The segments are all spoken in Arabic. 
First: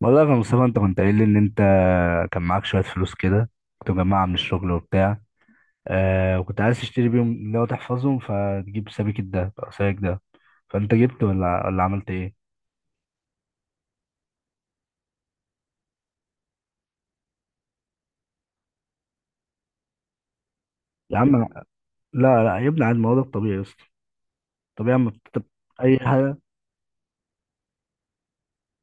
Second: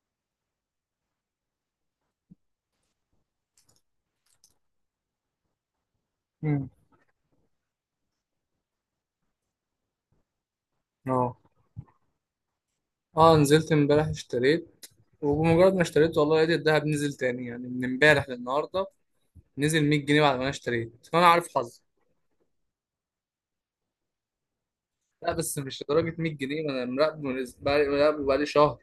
والله يا مصطفى، انت كنت قايل لي ان انت كان معاك شويه فلوس كده، كنت مجمعها من الشغل وبتاع. آه وكنت مم. عايز تشتري بيهم اللي هو تحفظهم، فتجيب سبيك الدهب او سبيك ده. فانت جبت اه ولا عملت ايه؟ اه نزلت امبارح اشتريت. وبمجرد ما اشتريت والله لقيت الدهب نزل تاني، يعني من امبارح للنهارده نزل 100 جنيه بعد ما انا اشتريت، يا فانا عم، عارف حظي. لا لا يا ابني عاد، ما هو ده الطبيعي يا اسطى. طبيعي اما لا بتكتب بس مش اي لدرجه حاجه، 100 جنيه، ما انا مراقبه بقالي مراقبه بقالي شهر.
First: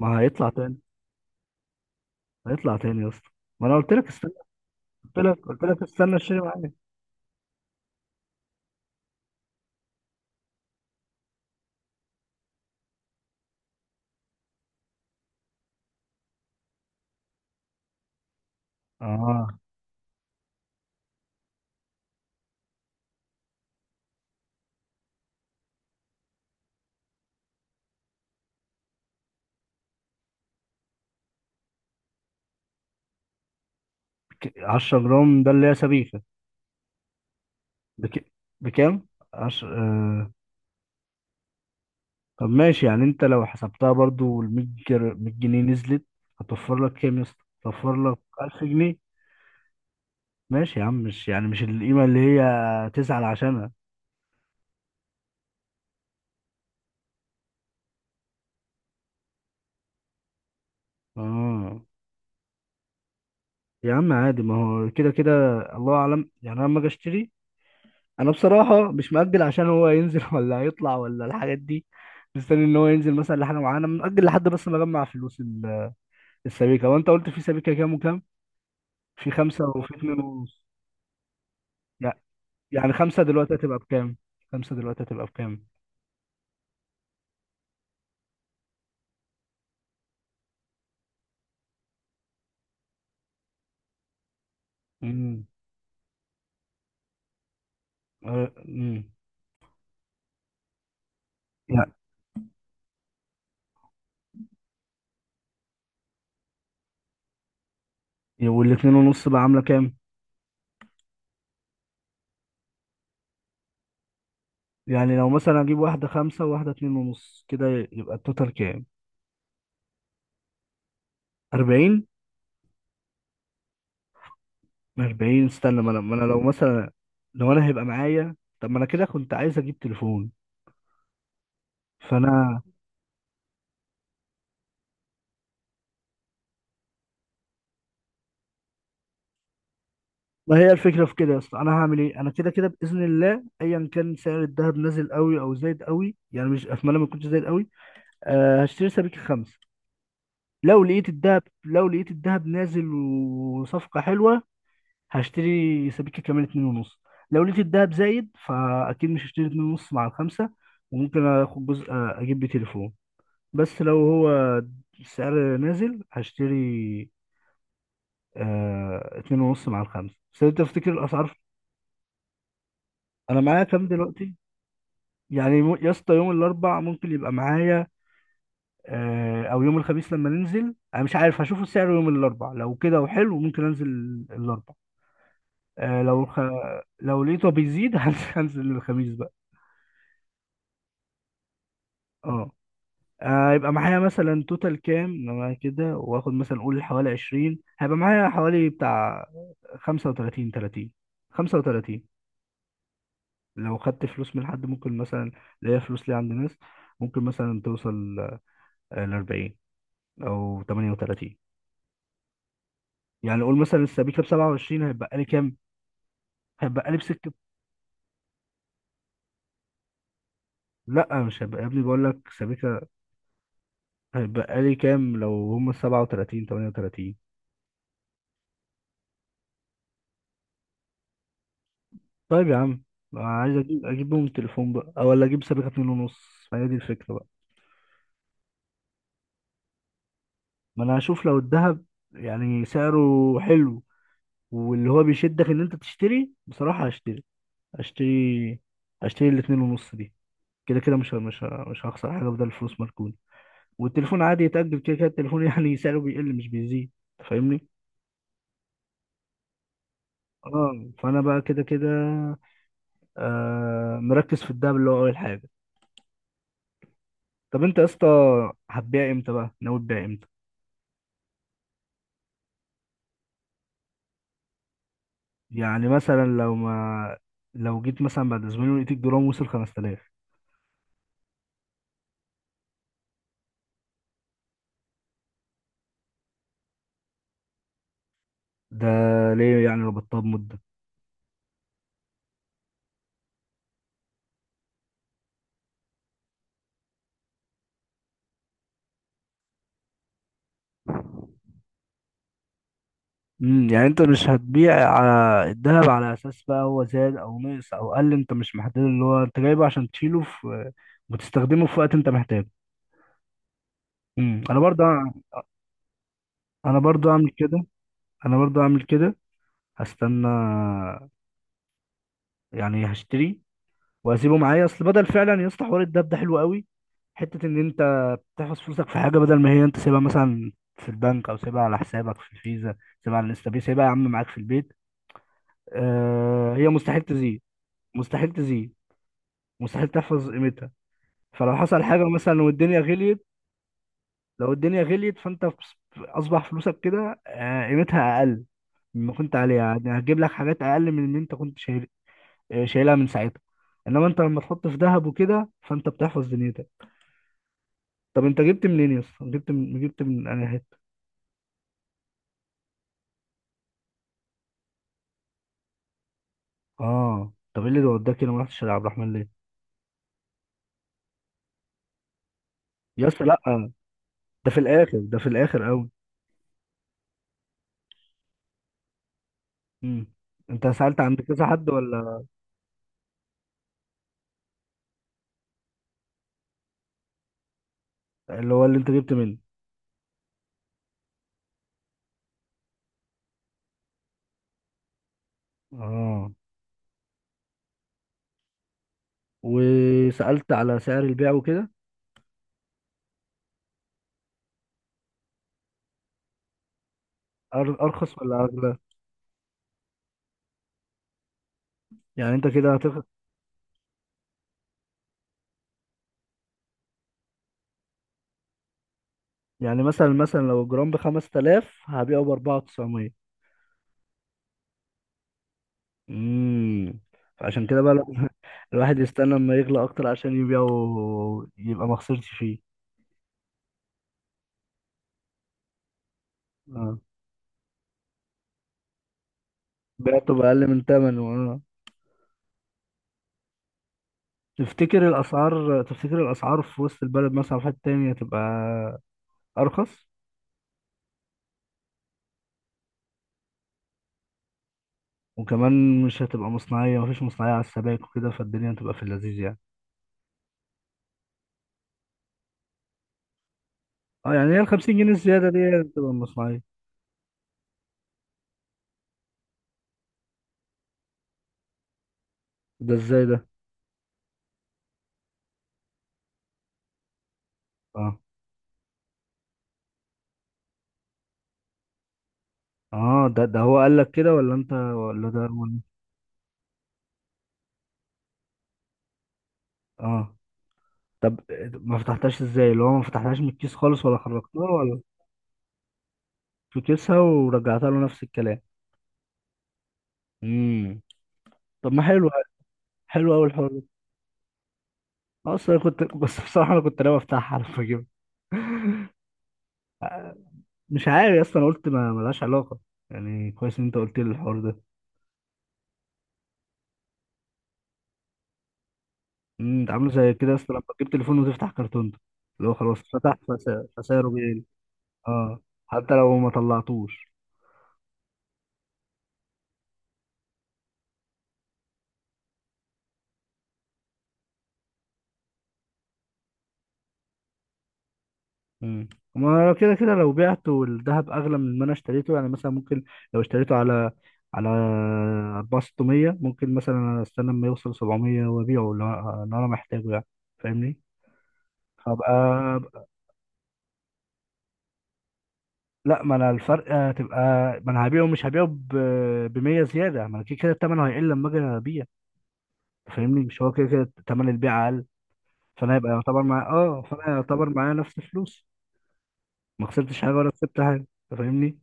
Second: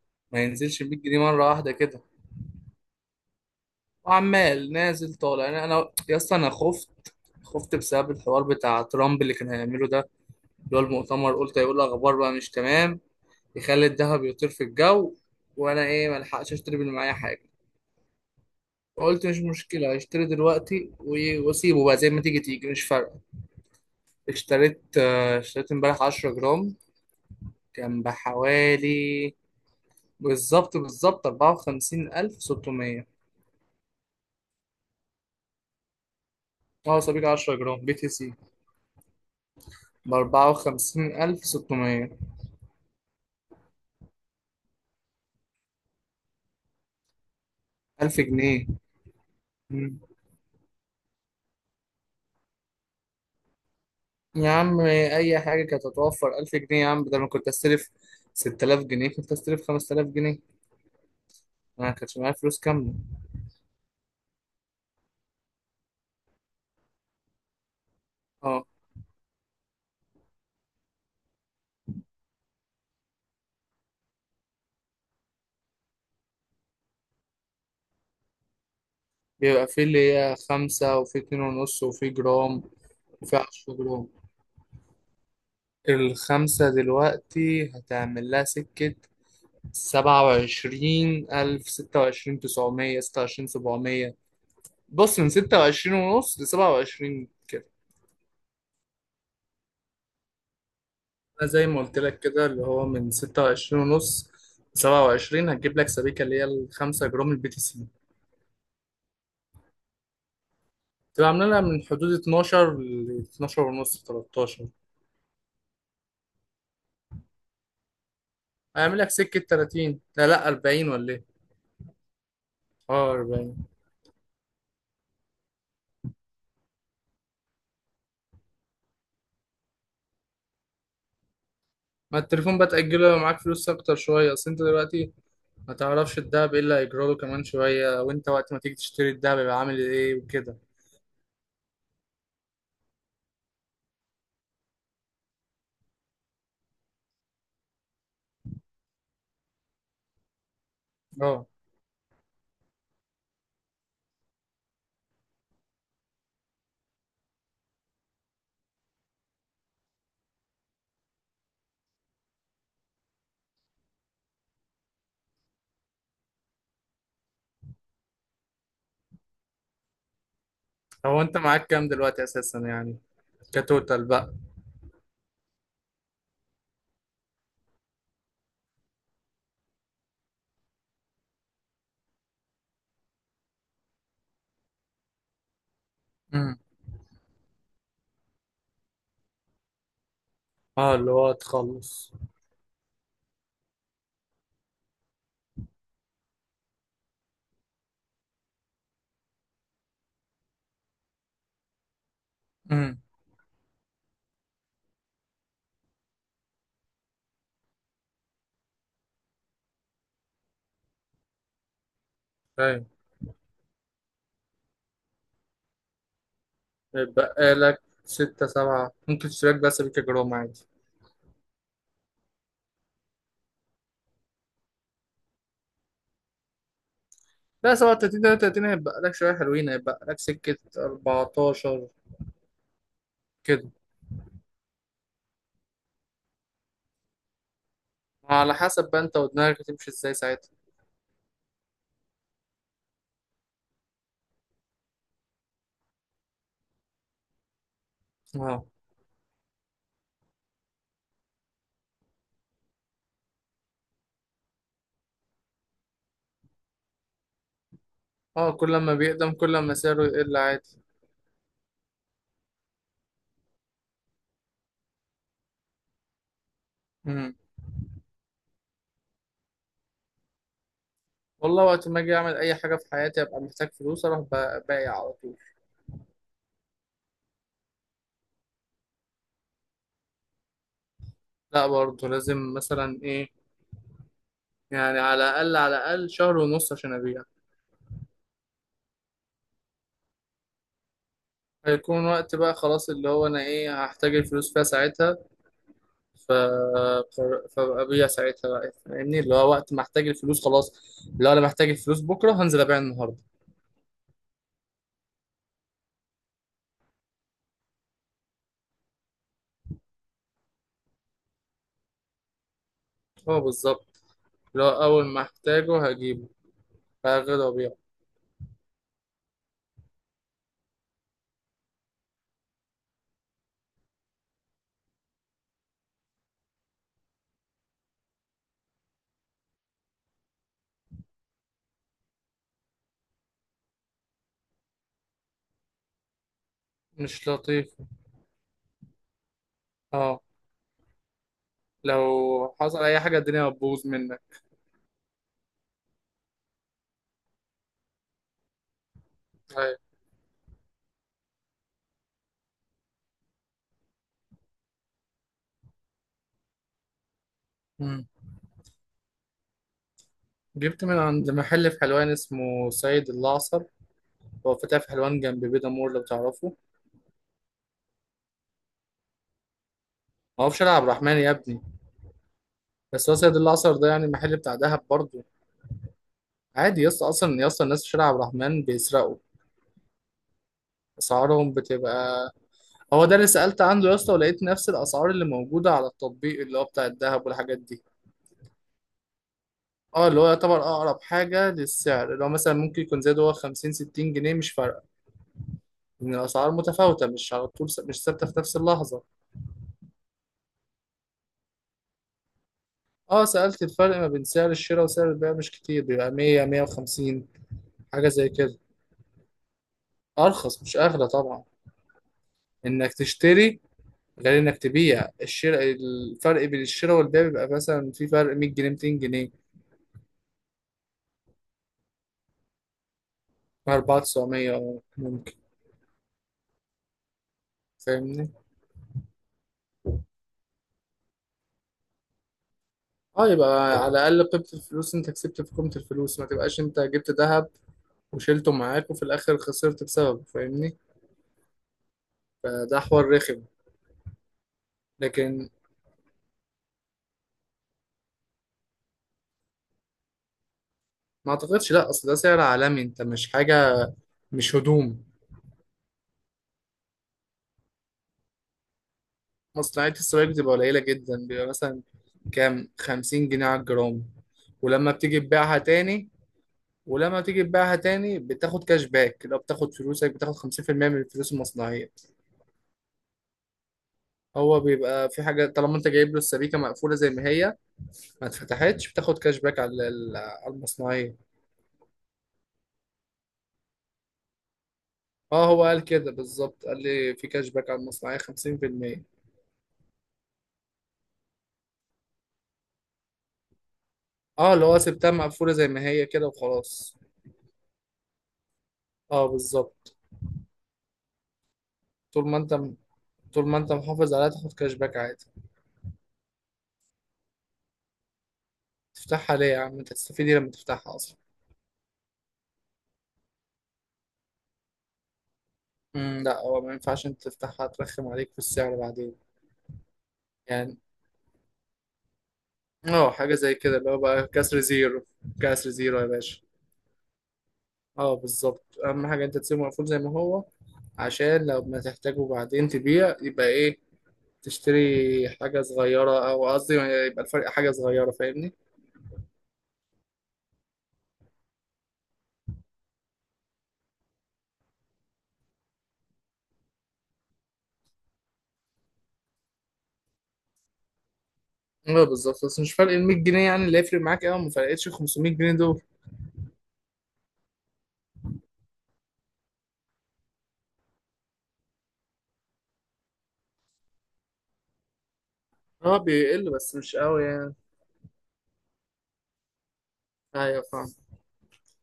ما ما هيطلع تاني. ينزلش 100 جنيه مره واحده كده، هيطلع تاني يا اسطى، ما انا قلت لك استنى. وعمال نازل قلت طالع. لك قلت يعني لك انا استنى يا اسطى اشتري انا معايا. خفت. خفت بسبب الحوار بتاع ترامب اللي كان هيعمله ده، اللي هو المؤتمر، قلت هيقول اخبار بقى مش تمام، يخلي الدهب يطير في الجو. وانا ايه، ما الحقش اشتري من معايا حاجه. قلت مش اه، مشكلة، هشتري دلوقتي واسيبه بقى زي ما تيجي تيجي، مش فارقة. اشتريت، آه، اشتريت امبارح 10 جرام. كان بحوالي، بالظبط بالظبط 54,600. 10 جرام ده اللي هي سبيكه. اه، صبيك 10 جرام بي تي بك... سي. بكام 10؟ بأربعة وخمسين ألف ستمية. طب ماشي، يعني انت لو حسبتها برضو ال 100 100 جنيه نزلت، هتوفر لك كام يا اسطى؟ هتوفر لك ألف 1000 جنيه جنيه مم. ماشي يا عم، مش يعني مش القيمة اللي هي تزعل عشانها. يا عم، أي حاجة كانت هتوفر 1000 جنيه يا عم، بدل ما كنت أستلف 6000 جنيه، كنت أستلف 5000 جنيه. اه أنا كانش معايا فلوس كاملة. يا عم عادي، ما هو كده كده الله اعلم. يعني انا لما اجي اشتري، انا اه، بصراحة مش مأجل عشان هو ينزل ولا هيطلع ولا الحاجات دي. مستني ان هو ينزل مثلا لحاجة معينة، مأجل لحد بس ما اجمع فلوس السبيكة. وانت قلت في سبيكة كام وكام؟ في بيبقى خمسة في وفي اللي اتنين هي ونص. خمسة وفي اتنين ونص وفي يعني جرام. يعني خمسة وفيها دلوقتي 10 هتبقى جرام. بكام؟ خمسة دلوقتي هتبقى بكام؟ الخمسة دلوقتي هتعمل لها سكة 27,000، 26,900، 26,700. بص من امم، ستة وعشرين ونص لسبعة وعشرين كده. آه، امم، أنا زي ما يعني. قلت لك كده، اللي هو من ستة وعشرين ونص لسبعة وعشرين هتجيب لك سبيكة اللي هي الخمسة جرام البي تي سي. والاتنين ونص بقى عاملة كام؟ تبقى عاملة لها من حدود اتناشر لاتناشر ونص تلاتاشر. يعني لو مثلا أجيب واحدة خمسة وواحدة اتنين ونص كده، يبقى التوتال كام؟ هيعمل لك سكة 30، لا لا 40، ولا إيه؟ أربعين؟ اه 40. أربعين، استنى. ما أنا لو مثلا، لو أنا هيبقى معايا. طب ما أنا كده كنت عايز أجيب تليفون، ما التليفون فأنا. بقى تأجله لو معاك فلوس أكتر شوية. أصل أنت دلوقتي ما تعرفش الدهب ايه اللي هيجرى له كمان شوية، وانت وقت ما تيجي تشتري الدهب يبقى عامل ايه وكده. ما هي الفكرة في كده يا اسطى، أنا هعمل إيه؟ أنا كده كده بإذن الله، أيا كان سعر الذهب نازل قوي أو زايد قوي. يعني مش أتمنى ما يكونش زايد قوي. أه هشتري سبيكة خمسة. لو لقيت الذهب اه، لو لقيت الذهب نازل وصفقة حلوة، هشتري سبيكة كمان اتنين ونص. لو لقيت الدهب زايد، فأكيد مش هشتري اتنين ونص مع الخمسة، وممكن آخد جزء آه، أجيب بيه تليفون. بس لو هو السعر نازل، هشتري آه اتنين ونص مع الخمسة. بس أنت تفتكر هو انت الأسعار. معاك كام دلوقتي اساسا يعني؟ أنا معايا كام كتوتال دلوقتي؟ بقى. يعني يا اسطى يوم الأربع ممكن يبقى معايا آه، أو يوم الخميس لما ننزل. أنا مش عارف، هشوف السعر يوم الأربع، لو كده وحلو ممكن أنزل الأربع. آه امم. لو لقيته بيزيد هنزل الخميس بقى. اه. اللي هو تخلص. اه، آه، هيبقى معايا مثلا توتال كام لما كده واخد مثلا، قول حوالي 20، هيبقى معايا حوالي بتاع 35، 30، 35. امم. لو خدت فلوس من حد ممكن مثلا، اللي هي فلوس لي عند ناس، ممكن مثلا توصل ل 40 او 38. فاهم. يعني قول مثلا السبيكه ب 27، هيبقى لي كام؟ هيبقى لي بسكه. هيتبقى لك ستة سبعة، ممكن تشتري لك بقى سبيكة جرام عادي. لا مش هيبقى يا ابني، بقول لك سبيكه. هيبقى لي كام لو هم 37، 38؟ لا، 37 33 هيتبقى لك شوية حلوين، هيتبقى لك سكة 14 طيب يا عم، عايز كده. اجيب بهم التليفون بقى او ولا اجيب سابقة اتنين ونص، فهي دي الفكرة بقى. على حسب بقى انت ودماغك هتمشي ازاي ساعتها. ما انا هشوف لو الذهب يعني سعره حلو، واللي هو بيشدك ان انت تشتري، بصراحة هشتري. هشتري اه. هشتري الاتنين ونص دي. كده كده مش هخسر حاجة بدل الفلوس مركونة. والتليفون عادي يتأجل، كده كده التليفون يعني سعره بيقل مش بيزيد. أنت فاهمني. اه، كل ما بيقدم كل ما سعره يقل عادي. اه فانا بقى كده كده آه مركز في الدهب اللي هو اول حاجة. امم. طب انت يا اسطى هتبيع امتى بقى؟ ناوي تبيع امتى؟ والله، وقت ما اجي اعمل اي حاجه في حياتي ابقى محتاج فلوس اروح بايع على طول. يعني مثلا لو ما لو جيت مثلا بعد اسبوعين ولقيت الجرام وصل 5000؟ لا برضه لازم مثلا ايه، يعني على الاقل على الاقل شهر ونص عشان ابيع. ده ليه يعني ربطتها بمدة؟ هيكون وقت بقى خلاص اللي هو انا ايه هحتاج الفلوس فيها ساعتها، ف فابقى ابيع ساعتها بقى فاهمني، اللي هو وقت ما احتاج الفلوس خلاص. لو انا محتاج الفلوس بكره هنزل ابيع النهارده. امم، يعني انت مش هتبيع على الذهب على اساس بقى هو زاد او نقص او قل. انت مش محدد، اللي هو انت جايبه عشان تشيله في وتستخدمه في وقت انت محتاجه. هو بالظبط. امم. انا اللي هو برضه اول ما احتاجه هجيبه، انا برضه اعمل هاخده كده وابيعه. انا برضه اعمل كده. هستنى، يعني هشتري واسيبه معايا اصل بدل فعلا. يا اسطى حوار الدب ده حلو قوي، حته ان انت بتحفظ فلوسك في حاجه، بدل ما هي انت سيبها مثلا في البنك او سيبها على حسابك في الفيزا، سيبها على الانستا باي، سيبها يا عم معاك في البيت. آه، هي مستحيل مش تزيد. لطيف. مستحيل تزيد، مستحيل اه، تحفظ قيمتها. فلو حصل حاجه مثلا لو والدنيا حصل اي حاجه غليت، الدنيا هتبوظ منك. لو الدنيا غليت فانت اصبح فلوسك كده آه قيمتها اقل مما كنت عليها. يعني هتجيب لك حاجات اقل من اللي انت كنت شايل آه، شايلها من ساعتها. انما انت لما تحط في ذهب وكده، فانت بتحفظ دنيتك. أيوة. طب انت جبت منين يا اسطى؟ جبت من انا حته. جبت من عند محل في حلوان اسمه سيد الأعصر. هو فتح في حلوان جنب بيدا مور لو تعرفه. اه طب ايه اللي وداك هنا؟ ما رحتش على عبد الرحمن ليه؟ ما هو في شارع عبد الرحمن يا ابني، يا بس هو اسطى سيد لا، الأعصر ده يعني محل ده بتاع في دهب الاخر ده برضه. في الاخر قوي. عادي يا اسطى، أصلا يا اسطى الناس في شارع عبد الرحمن بيسرقوا. امم، انت سالت عند كذا أسعارهم حد ولا؟ بتبقى، هو ده اللي سألت عنده يا اسطى، ولقيت نفس الأسعار اللي موجودة على التطبيق اللي هو بتاع الدهب والحاجات دي. اللي هو اللي انت جبت منه. اه، اللي هو يعتبر أقرب حاجة للسعر، اللي هو مثلا ممكن يكون زاد هو 50 60 جنيه، مش فارقة. إن اه، الأسعار متفاوتة، مش على طول س- مش ثابتة في نفس اللحظة. وسالت على سعر البيع وكده؟ اه، سألت الفرق ما بين سعر الشراء وسعر البيع مش كتير، بيبقى 100 150. حاجة ارخص زي ولا كده. اغلى؟ أرخص مش أغلى طبعا. يعني انت كده إنك هتخ... تشتري غير إنك تبيع، الشراء، الفرق بين الشراء والبيع بيبقى مثلا في فرق 100 جنيه 200 جنيه. يعني مثلا لو الجرام ب 5000، هبيعه ب 4900؟ 4900 ممكن. امم، فعشان كده بقى فاهمني. الواحد يستنى لما يغلى اكتر عشان يبيعه، يبقى ما خسرش فيه. اه، يبقى على الأقل قيمة الفلوس أنت كسبت في قيمة الفلوس، ما تبقاش أنت آه، جبت ذهب وشيلته معاك وفي الآخر خسرت بسببه. بعته بأقل فاهمني. من تمنه. اه، فده حوار رخم. تفتكر لكن الأسعار تفتكر الأسعار في وسط البلد مثلا في حتة تانية هتبقى أرخص؟ ما أعتقدش، لأ، أصل ده سعر عالمي، أنت مش حاجة، مش هدوم. وكمان مش هتبقى مصنعية، مفيش مصنعية على السبائك وكده، فالدنيا هتبقى في اللذيذ يعني. مصنعية السلايك بتبقى قليلة جدا، بيبقى مثلا كام، 50 جنيه على الجرام. اه، يعني هي ولما الخمسين جنيه بتيجي الزيادة دي تبيعها هي اللي تاني، بتبقى مصنعية. بتاخد كاش باك، لو بتاخد فلوسك بتاخد 50% من الفلوس المصنعية. ده ازاي ده؟ هو بيبقى في حاجة طالما انت جايب له السبيكة مقفولة زي ما هي، اه، ما اتفتحتش بتاخد كاش باك على المصنعية. اه ده هو قال لك كده، ولا انت، ولا ده اه، هو هو اللي... قال كده بالظبط، قال لي في كاش باك على المصنعية 50%. اه، طب ما فتحتهاش ازاي؟ اللي هو ما فتحتهاش من الكيس خالص ولا اه، اللي خرجتها هو ولا؟ سبتها مقفولة زي ما هي كده في وخلاص. كيسها ورجعتها له نفس الكلام. اه بالظبط. امم، طب ما طول حلو، ما انت حلو قوي طول ما انت الحوار. محافظ عليها تاخد كاش باك عادي. اصلا كنت بس بصراحه انا كنت ناوي افتحها على فكره. تفتحها ليه يا عم؟ انت هتستفيدي لما تفتحها مش اصلا؟ عارف يا اسطى، انا قلت ما ملهاش علاقه، يعني كويس ان انت قلت لي الحوار ده. امم. لا، هو ما ينفعش انت تفتحها، ترخم عليك في السعر بعدين. امم. انت عامله زي كده يا اسطى يعني، لما تجيب تليفون وتفتح كرتون ده، اللي هو خلاص اه، حاجه فتح زي كده، اللي هو بقى فسعره كسر بيقل. زيرو. اه، كسر زيرو يا حتى لو باشا. ما طلعتوش. اه بالظبط، اهم حاجه انت تسيبه مقفول زي ما هو، عشان لو ما تحتاجه بعدين تبيع يبقى ايه، تشتري حاجه صغيره. او قصدي يبقى الفرق حاجه صغيره فاهمني. امم. ما لو كده كده لو بعته والذهب اغلى من ما انا اشتريته، يعني مثلا ممكن لو اشتريته على 4600، ممكن مثلا استنى لما يوصل 700 وابيعه، لو انا محتاجه يعني، فاهمني؟ اه بالظبط، بس مش فرق فبقى ال 100 جنيه يعني اللي يفرق معاك قوي، ما فرقتش 500 جنيه دول. لا، ما انا الفرق هتبقى، ما انا هبيعه مش هبيعه ب 100 زياده. ما انا كده كده الثمن هيقل لما اجي ابيع، فاهمني؟ مش هو كده كده ثمن البيع اقل؟ فانا اه هيبقى يعتبر بيقل معايا، بس مش اه قوي فانا يعني. يعتبر معايا نفس فلوس. ما خسرتش حاجه ولا ايوه كسبت فاهم. حاجه. أنت فاهمني.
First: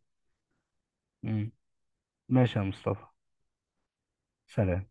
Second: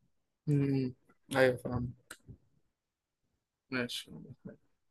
امم. مم. ايوه فاهم. ماشي يا مصطفى. ماشي. سلام.